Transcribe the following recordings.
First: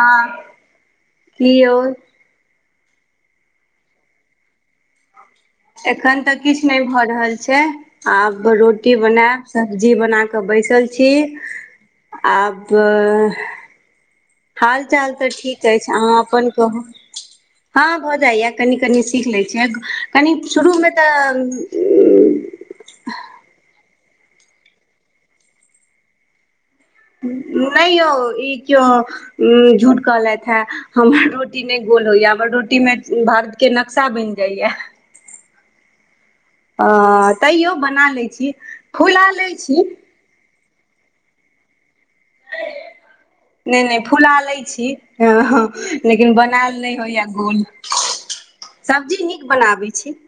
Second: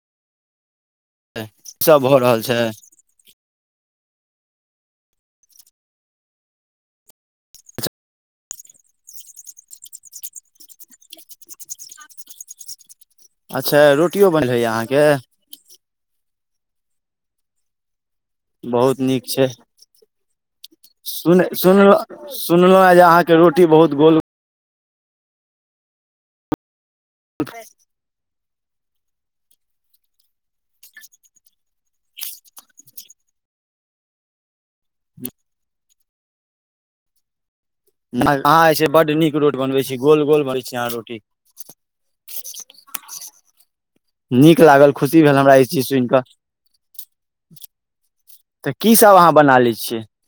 हँ। की सब भ रहल छै? एखन तऽ किछ नैय भऽ रहल छै। आब रोटी बनैब सब्जी बना कऽ बैसल छी। आब। छै रूट हाल चाल तऽ ठीक अछि अहाँ अपन कहू हँ भऽ जाइया। कनी बहुत कनी नीक सीख लै छै छियै कनीक शुरूमे तऽ सुनलौ आई आहाँ के रोटी बहुत गोल नय यौ इ क्यो उं झूठ कहलैथ है हमर रोटी नय गोल होइया हमर रोटी में भारत के नक्शा बइन जाइया। [inaudible] आ तैयो बना लै छी अहाँ जे छै बड्ड खुला नीक लै रोटी बनबै छी। गोल गोल मरि चार रोटी [unintelligible] नै नै फुला लै नीक छी लागल खुशी ह भेल हमरा हँ ई चीज सुनि कऽ लेकिन बनेल नहि होइया गोल। तऽ की सब सब्जी अहाँ नीक बना लै बनाबैइ छियै छी।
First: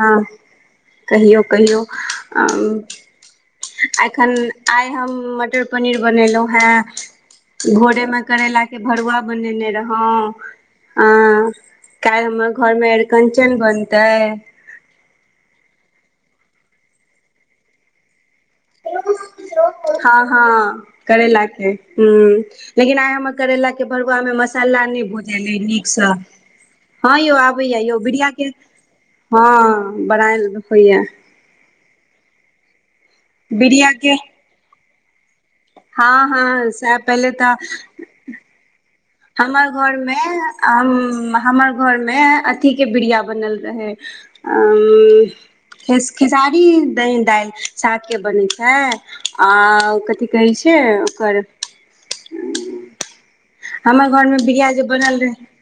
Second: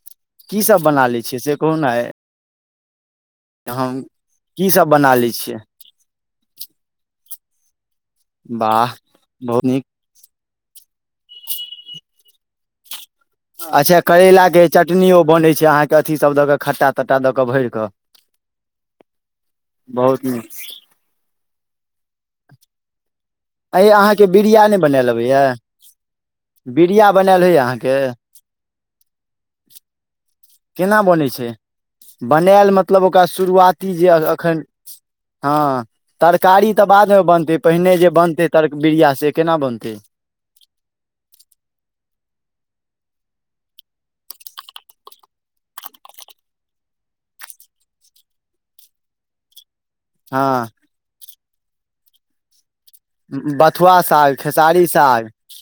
हँ की सब बना लै छियै कहियौ से कहू कहियौ ने ॲं उम। हम आ एखन की सब आइ हम बना लै छियै मटर पनीर बनेलहुँ हे भोरेमे करेला के वाह भरुआ बहुत बनेने नीक रहौ आ काइल हमर घर मे अच्छा करैलाके चटनीयो बनै छै अहाँके अथीसभ दऽक खट्टा तट्टा दऽक भरि कऽ। हँ बहुत नीक हँ करैला के ह्म। लेकिन आइ हमर अ करैलाके अहाँके भरुआमे बिरिया मसला नहि बनायल अबैए भुजलै नीकसँ। बिरिया हँ यौ बनायल होइए आबैया यौ अहाँके बड़िया के हँ। बनायल केना होइए बनै छै बनायल मतलब ओकरा बिरिया शुरुआती जे के अ-अखन हँ हँ तरकारी तऽ सएह बादमे पहिले तऽ बनतै पहिने जे बनतै तर बिरिया से केना हमर बनतै घरमे आहम्म हमर घरमे अथीके बिरिया बनल रहै। अम्म। खे खेसारी द दालि सागके बनै छै आ की कहै हँ छै ओकर बथुआ हमर साग घरमे बिरिया जे खेसारी बनल साग। रहै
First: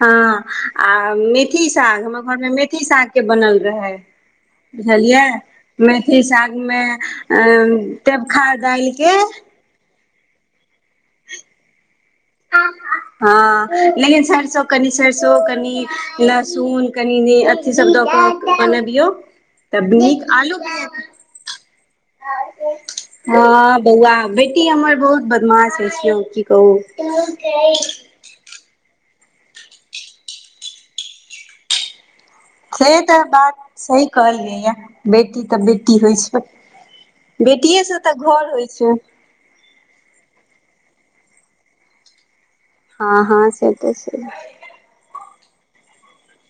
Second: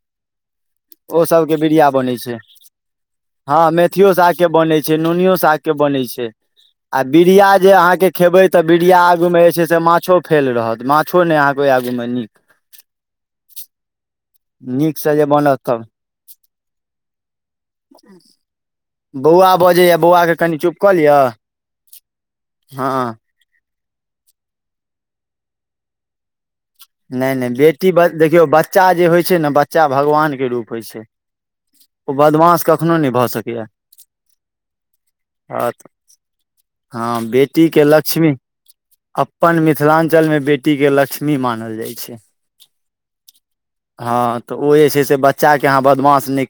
हँ। आ ओ सभके मेथी बिरिया साग बनै हमर छै घरमे मेथी सागके बनल हँ रहै मेथियो सागके बनै छै बुझलियै नुनियो साग के बनैए मेथी छै सागमे आ बिरिया जे आहा के देबखा खेबय त बिरिया दालिके आगू में जे छै से माछो फेल रहत माछो नहि अबै आगूमे नीक हँ लेकिन सरसो सब कनि नीक से जे सेरसो बनत कनि तब लहसुन कनि नी अथि सब दऽक बनबियौ। बौआ तब बजैया नीक बौआ कनि आलू चुप के कऽ लिअ हँ। ह बौआ बेटी हमर बहुत बदमाश अछि हम कि नहि-नहि बेटी बड देखियौ बच्चा जे होइ छै न बच्चा भगवान के रूप होइ छै ओ बदमाश कखनो से नहि तऽ भऽ बात सकैया सही कहलियैया बेटी तऽ बेटी होइ छै। हँ बेटीए बेटीके सँ तऽ लक्ष्मी घर होइ छै। अपन मिथिलाञ्चलमे बेटीके लक्ष्मी मानल जाइ छै। हँ हँ सेत छै। हँ तऽ ओ जेछै से बच्चा के आहा बदमाश नै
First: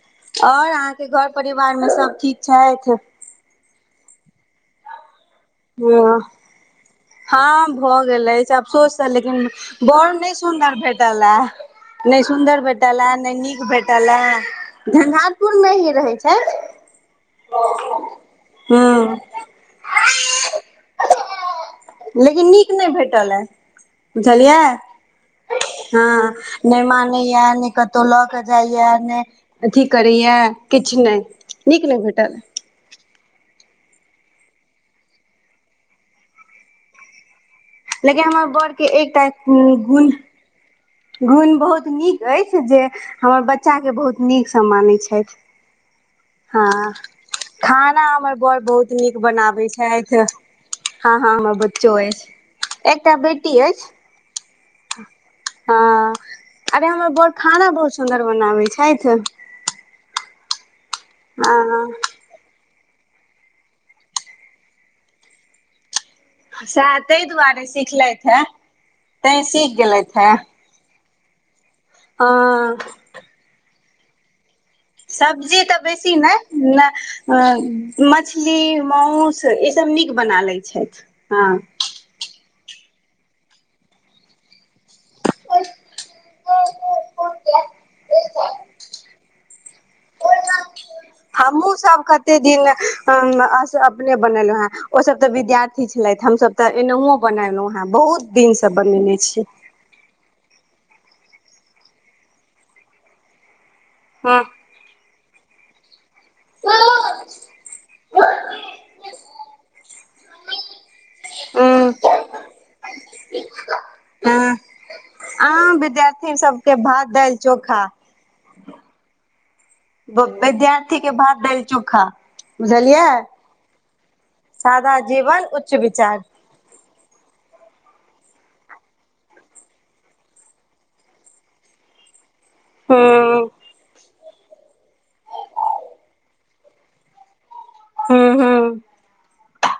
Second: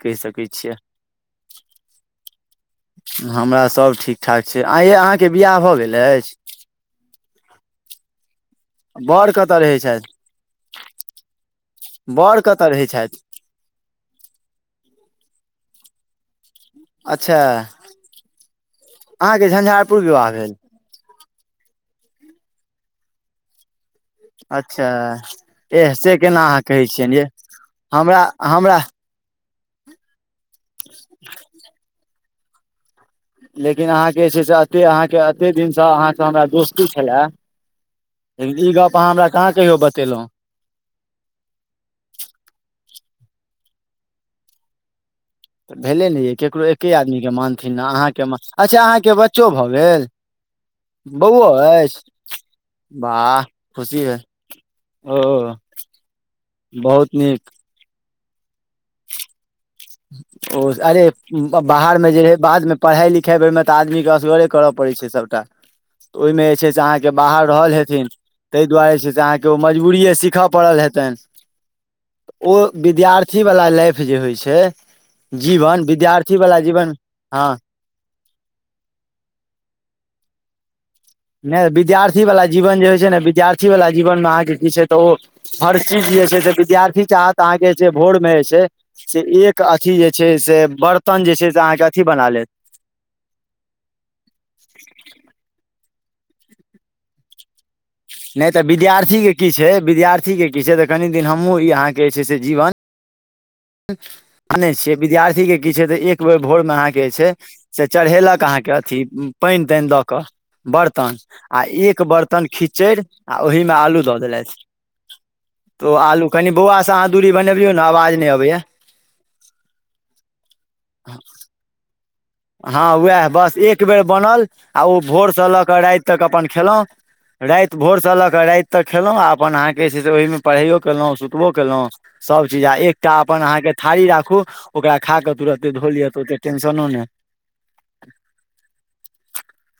आओर अहाँके घर परिवारमे सब ठीक छैथ। हमरा सब ठीकठाक छै आइ ये अहाँके बिआह भऽ गेल हँ अछि? हँ भऽ गेल अछि अबसोस स बड़ लेकिन कतऽ रहै बोड़ छथि नहि सुन्दर भेटला। नहि बड़ सुंदर कतऽ रहै भेटला छथि नै नीक भेटल भेटला झंझारपुर मे ही रहै छै। अच्छा, हँ, अहाँके झंझारपुर विवाह भेल, लेकिन, नीक नई भेटलै। बुझलियै अच्छा एह से हँ केना अहाँ कहै नय छियनि ये मानैय नई कतहु हमरा ल हमरा जाइया, नै अथी करैया किछु नय नीक नहि भेटल, लेकिन अहाँके से छै से, एते अहाँके एते दिनसँ अहाँके हमरा दोस्ती छलए। लेकिन हमर लिई बर के गप अहाँ एकटा हमरा कहाँ कहियौ गुण बतेलहुँ, गुण बहुत नीक अइछ, जे हमर बच्चाके बहुत नीकसँ मानैत छइथ, ऽ भेले नै यए, ककरो एक्के आदमीकेँ मानथिन न खाना अहाँके हमर बड़ अच्छा, बहुत अहाँके नीक बच्चो बनाबै भऽ गेल। छथि हँ हँ बौओ हमर बच्चो अइछ अछि एकटा वाह बेटी खुशी भेलऽ ओ ह, अरे हमर बहुत बर नीक खाना बहुत सुन्दर बनाबे छऐथ। ओ अरे हँ बाहरमे जे बादमे, पढ़ाइ लिखाइबेर में तऽ आदमीके, असगरे करय पड़ैत छै सभटा, ओइमे छै से सएह अहाँके ताहि बाहर दुआरे रहल हेथिन, सिखलथि हे तइह दुआरे जे छै से तैं अहाँकेँ ओ सीख मजबूरिए गेलथि हे सीखय पड़ल हेतइन। ओ हँ विद्यार्थी वाला लाइफ जे होइ छै। सब्जी तऽ जीवन बेसी विद्यार्थी नैय वाला न जीवन हँ ओ मछली माउस ई सब नीक बना लैत छइथ। नै विद्यार्थी वाला जीवन जे होइ छै ने, विद्यार्थी वाला जीवन मे अहाँके की छै, तऽ ओ हर चीज जे विद्यार्थी चाहत अहाँ के जे भोर मे जे से एक अथी जे छै से बर्फ हम हुँ सब कते दिन हं स अपने बनेलो हें ओ सब तऽ, विद्यार्थी छलथि हम सब तऽ एन हुं बनेलहुं हैं बहुत दिन स बनेने छियै। है विद्यार्थी की छै तऽ कनी दिन हमहुँ ई अहाँ के जे छै से जीवन अच्छ [unintelligible] हँ विद्यार्थी के कि छै एक बैर भोर में अहाँ के हूँ छै, चढ़ेलक अहाँके अथी पाईन, ताईन दऽ कऽ बर्तन आ एक बर्तन खिचैड़ आ ओहिमे आलू ददेलैस हँ अहाँ ओ आलू विद्यार्थी कनी सबके बौआ स भात आहां दूरी दालि बनाबइयौ ने चोखा आवाज नइ आवै य विद्यार्थी के भात दाइल चोखा हँ बुझलियै उएह बस एक बेर बनल आ सादा जीवन भोरसँ लऽ उच्च कऽ राइत तक विचार अपन खेलहुँ। राइत भोरसँ लऽ क राइत तक खेलहुँ आ अपन अहाँके से छै से ओहिमे पढ़ैबो केलहुँ सुतबो कयेलहुँ, सब चीज आ एकटा अपन हूँ आहाँ के थारी राखू ओकरा खा कऽ तुरते धो लिअ तऽ ओते टेंशनो नै। हं - हं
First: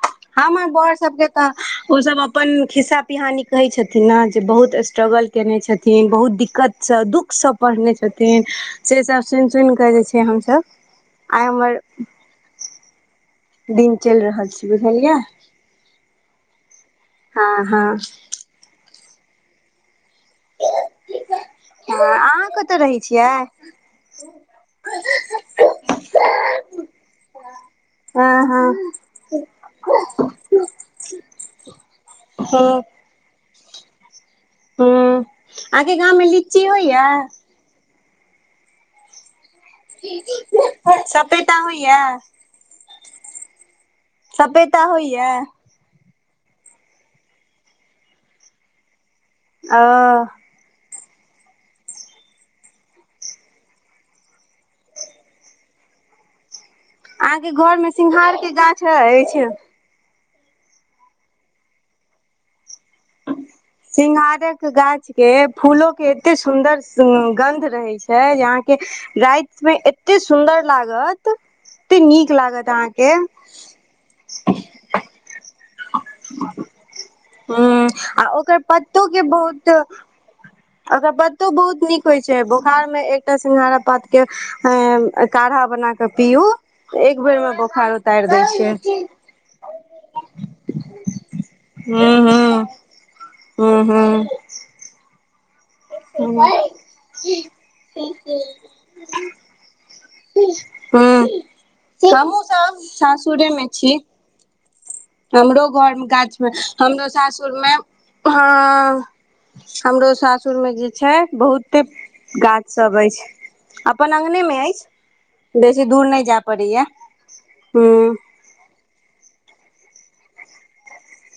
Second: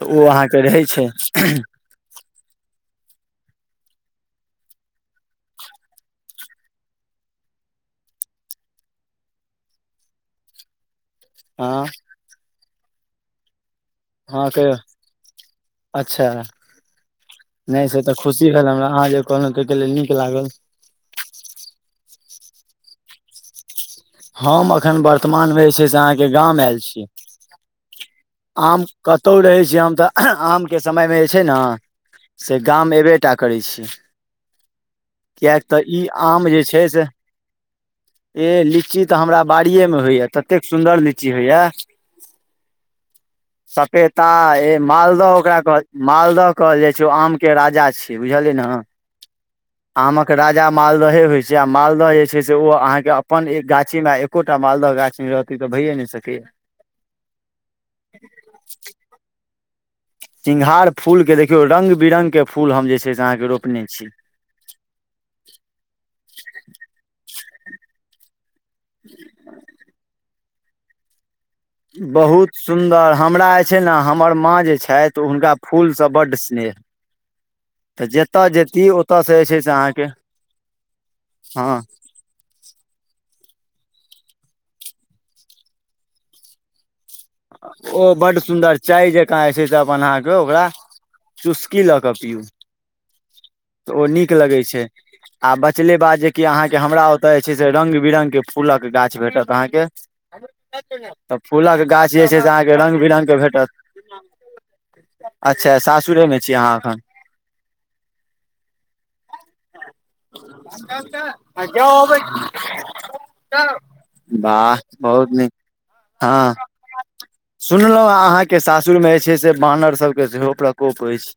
तऽ ओ अहाँके हमी रहै बर छै सबके तऽ ओ सब अपन खिस्सा पिहानी कहै छथिन न जे बहुत स्ट्रगल केने छथिन, बहुत दिक्कतसँ बहुत दुःख सभ पढ़ने छथिन से सब सुनि - सुनि कऽ जे छै हम सभ आइ हमर हँ दिन चलि रहल हँ छै कहियौ बुझलियै अच्छा हँ - हँ नहि से तऽ खुशी भेल हमरा अहाँ जे कहलहुँ तहिके लेल नीक लागल। हँ अहाँ कतऽ रहै छिये। हम एखन वर्तमान में जे छै से, अहाँके गाम एयल छी। हँ हँ हम कतौ रहै छी। हम तऽ आम के समय मे जे छै नऽ से हँ हँ गाम एबे टा करै छी कियेक तऽ अहाँके ई गाममे आम जे लीची छै होइया से ऐ लीची तऽ हमरा बाड़िये मे होइया ततेक सुन्दर लीची सपेता होइये होइया सपेता ए सपेता होइया मालदह ओकरा कह- मालदह कहल जाए छै। ओ आम के राजा छय बुझलिय न ओ आमक राजा जे मालदहे होय छै आ मालदह जे छै से ओ अहाँ के अपन एक गाछी मे एकोटा मालदह गाछी मे रहत इ त भैये न सकये अहाँके घर मे सिंघार के गाछ अएछ सिंघार फूल के देखियौ रंग-बिरंग के फूल हम जे छै से अहाँके रोपने छी सिंंगारक गाछ के फूलो के एते सुंदर सुंग गंध रहे छै जे अहा। के राइत मे एते सुंदर लागत एते नीक बहुत लागत अहाँके सुन्दर हमरा जे छै ने हमर माँ जे छैथ हुनका फूल से बड स्नेह हू तऽ आ जतय ओकर जेती पत्तो के ओतयसँ जे छै से बहुत अहाँके अकर बत्तो हँ बहुत नीक होए छै बोखार में एकटा सिंघार पात के काढ़ा बनाक पिउ ओ बड्ड छै सुन्दर चाय जेकाँ जे छैय। से बना कऽ ओकरा। चुस्की लऽ कऽ हूं पीयू हूं हूं तऽ ओ हूं नीक लगै छै। आ बचले बात जेकि हूं अहाँके हमरा ओतऽ जे छै से रंग-बिरंग के फूलक गाछ भेटत। तऽ अहाँके हमहुँ तऽ फूलक गाछ जे छै से अहाँके सब रंग-बिरंग के सासुरे भेटत। मे छी हमरो अच्छा घरमे सासुरे मे गाछमे छी अहाँ एखन हमरो सासुरमे ह। हमरो सासुर मे जे छै बहुते गाछ सब अइछ। अपन अंगने मे वाह बहुत अइछ बेसी दूर नहि जैऽ पड़ैए। सुनलउ है। अहाँके सासुर मे जे छै से बानर सबके सेहो प्रकोप अइछ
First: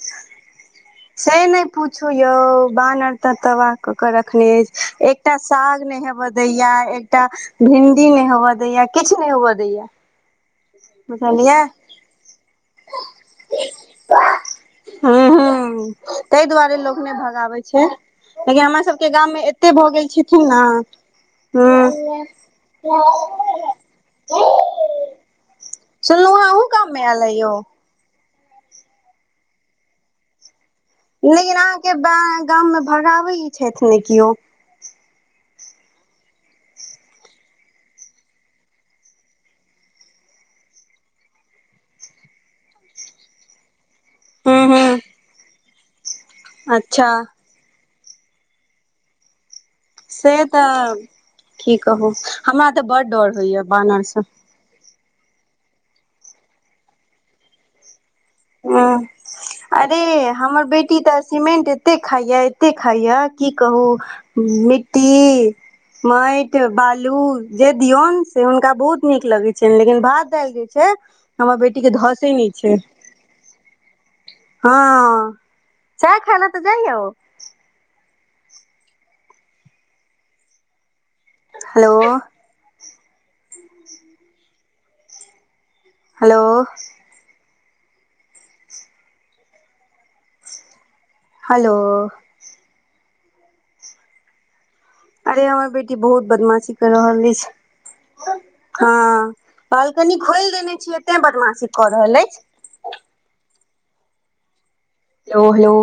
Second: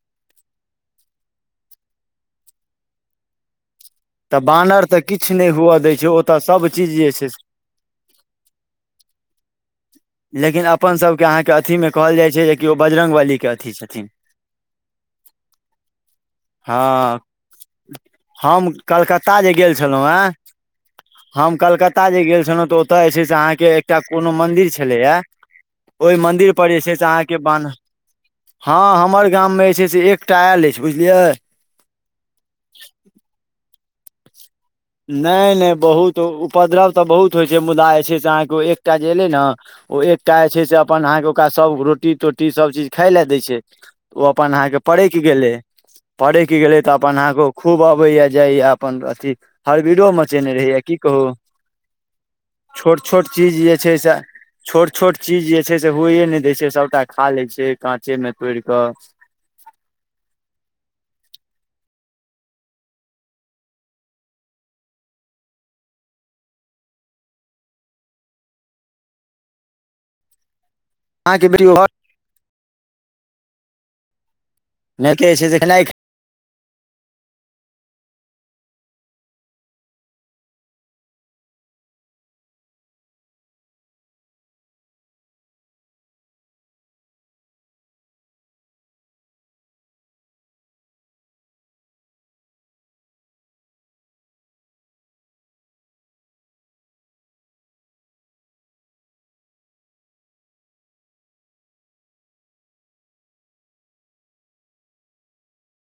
से नहि पूछू यौ बानर तऽ तबाह कऽ क तऽ रखने अएछ बानर तऽ किछु एकटा नहि हुअ साग दै नहि छै हेब ओतय दैया सभचीज जे एकटा छै भिणडी नहि हौब दैया किछ नहि हुअ दैया। लेकिन अपन सबके अहाँके बुझलियै अथीमे कहल जाइ छै जे कि ओ बजरगबलीके अथि छथिन। हु हु तैय दुआरे हँ लोक नहि भगाबै छै। लेकिन हम हमर सबके कलकत्ता गाममे जे एते भऽ छलहुँ गेल हेँ छथिन नऽ हम कलकत्ता जे गेल छलौ तऽ ओत जे छै से अहाँके एकटा कोनो मन्दिर छलेये। ओहि सुनलहुँ हेँ मन्दिर अहूँ पर जे छै गाममे से आयल अहाँके अइ यौ बान हँ हमर गाम मे जे छै से एक टा ऐल अएछ बुझलियै। लेकिन अहाँके गाऽ गाम मे भगाबै छथि ने कियो। नहि नहि बहुत उपद्रव तऽ बहुत होइ छै मुदा जे छै से अहाँके एकटा जे एलै न ओ एकटा जे छै से अपन अहाँके ओकरा सब रोटी-तोटी सबचीज खाय लै दै छै। ओ अपन हूँ अहाँके हूँ पड़ैक गेलै पड़ैक गेलै तऽ अच्छा अपन अहाँके ओ खूब अबैए जाइए अपन अथी। हरबिरो से मचेने रहैय की तऽ कहू की कहू हमरा तऽ बड छोट-छोट डर चीज होइया जे छैय बानर से छोट-छोट चीज जे छै से होइए नहि दै छै सबटा खा लैए छै काँचेमे तोड़ि कऽ हूँ अरे हमर बेटी तऽ सीमेंट एते खाइये एते खाइये की कहू मिट्टी मइट बालू जे दियौन से हुनका बहुत नीक लगैत छनि लेकिन भात दालि जे छै। अहाँके हमर बेटी घर के धसे नहि छै। हँ मैकेे छै देखनाइक सैह खायला तऽ जाइया ओ हेलो हेलो हेलो अरे हमर बेटी बहुत बदमाशी कर रहल अइछ हँ बालकनी खोइल देने छीयै तें बदमाशी कऽ रहल अइछ हेलो -हेलो